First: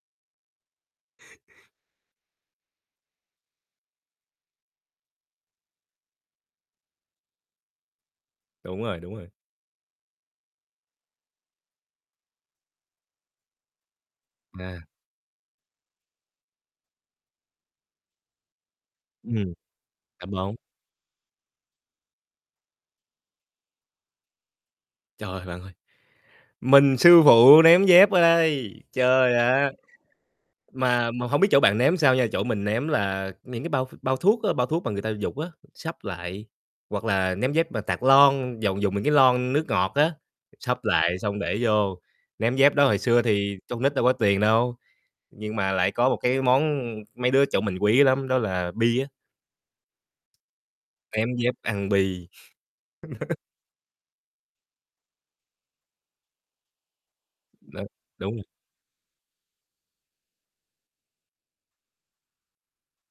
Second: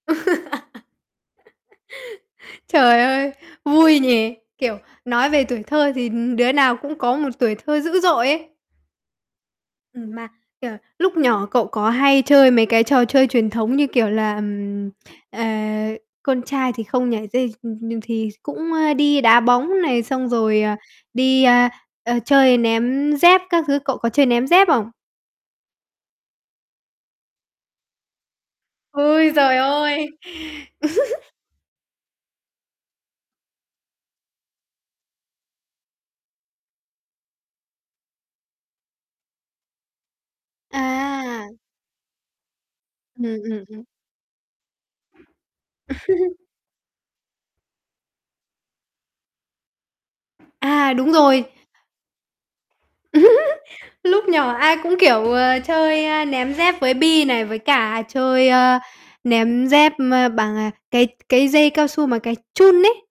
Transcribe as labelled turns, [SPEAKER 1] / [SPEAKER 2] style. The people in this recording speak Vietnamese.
[SPEAKER 1] Trời ơi, vui nhỉ? Kiểu, nói về tuổi thơ thì, ừm, đứa nào cũng có một tuổi thơ dữ dội ấy.
[SPEAKER 2] Đúng rồi, đúng rồi.
[SPEAKER 1] Ừm, mà, kiểu, lúc nhỏ cậu có hay chơi mấy cái trò chơi truyền thống như kiểu là,
[SPEAKER 2] À.
[SPEAKER 1] ừm, ờ, con trai thì không nhảy dây, ừm, nhừ thì cũng, ơ, đi đá
[SPEAKER 2] Ừm,
[SPEAKER 1] bóng này,
[SPEAKER 2] đá
[SPEAKER 1] xong
[SPEAKER 2] bóng.
[SPEAKER 1] rồi, à, đi, a, a, chơi ném dép các thứ. Cậu có chơi ném dép không?
[SPEAKER 2] Trời ơi, bạn ơi, mình sư phụ ném dép ở đây,
[SPEAKER 1] Ôi
[SPEAKER 2] trời
[SPEAKER 1] giời
[SPEAKER 2] ạ.
[SPEAKER 1] ơi!
[SPEAKER 2] Mà mà hông biết chỗ bạn ném sao nha, chỗ mình ném là những cái bao ph bao thuốc á, bao thuốc mà người ta vụt á, sắp lại, hoặc là ném dép mà tạt lon, dầu dùng những cái lon nước ngọt á, sắp lại xong
[SPEAKER 1] À.
[SPEAKER 2] để vô, ném dép đó. Hồi xưa
[SPEAKER 1] Ừm,
[SPEAKER 2] thì
[SPEAKER 1] ừm,
[SPEAKER 2] con
[SPEAKER 1] ừm.
[SPEAKER 2] nít đâu có tiền đâu, nhưng mà lại có một cái món mấy đứa ở chỗ mình quý lắm đó là bi á.
[SPEAKER 1] À, đúng
[SPEAKER 2] Ném
[SPEAKER 1] rồi.
[SPEAKER 2] dép ăn bi.
[SPEAKER 1] Lúc nhỏ ai cũng, kiểu, ờ, chơi, ơ, ném dép với bi này, với
[SPEAKER 2] Đ
[SPEAKER 1] cả
[SPEAKER 2] đúng.
[SPEAKER 1] chơi, ơ, ném dép, ơ, bằng, à, cái cái dây cao su mà cái chun ấy.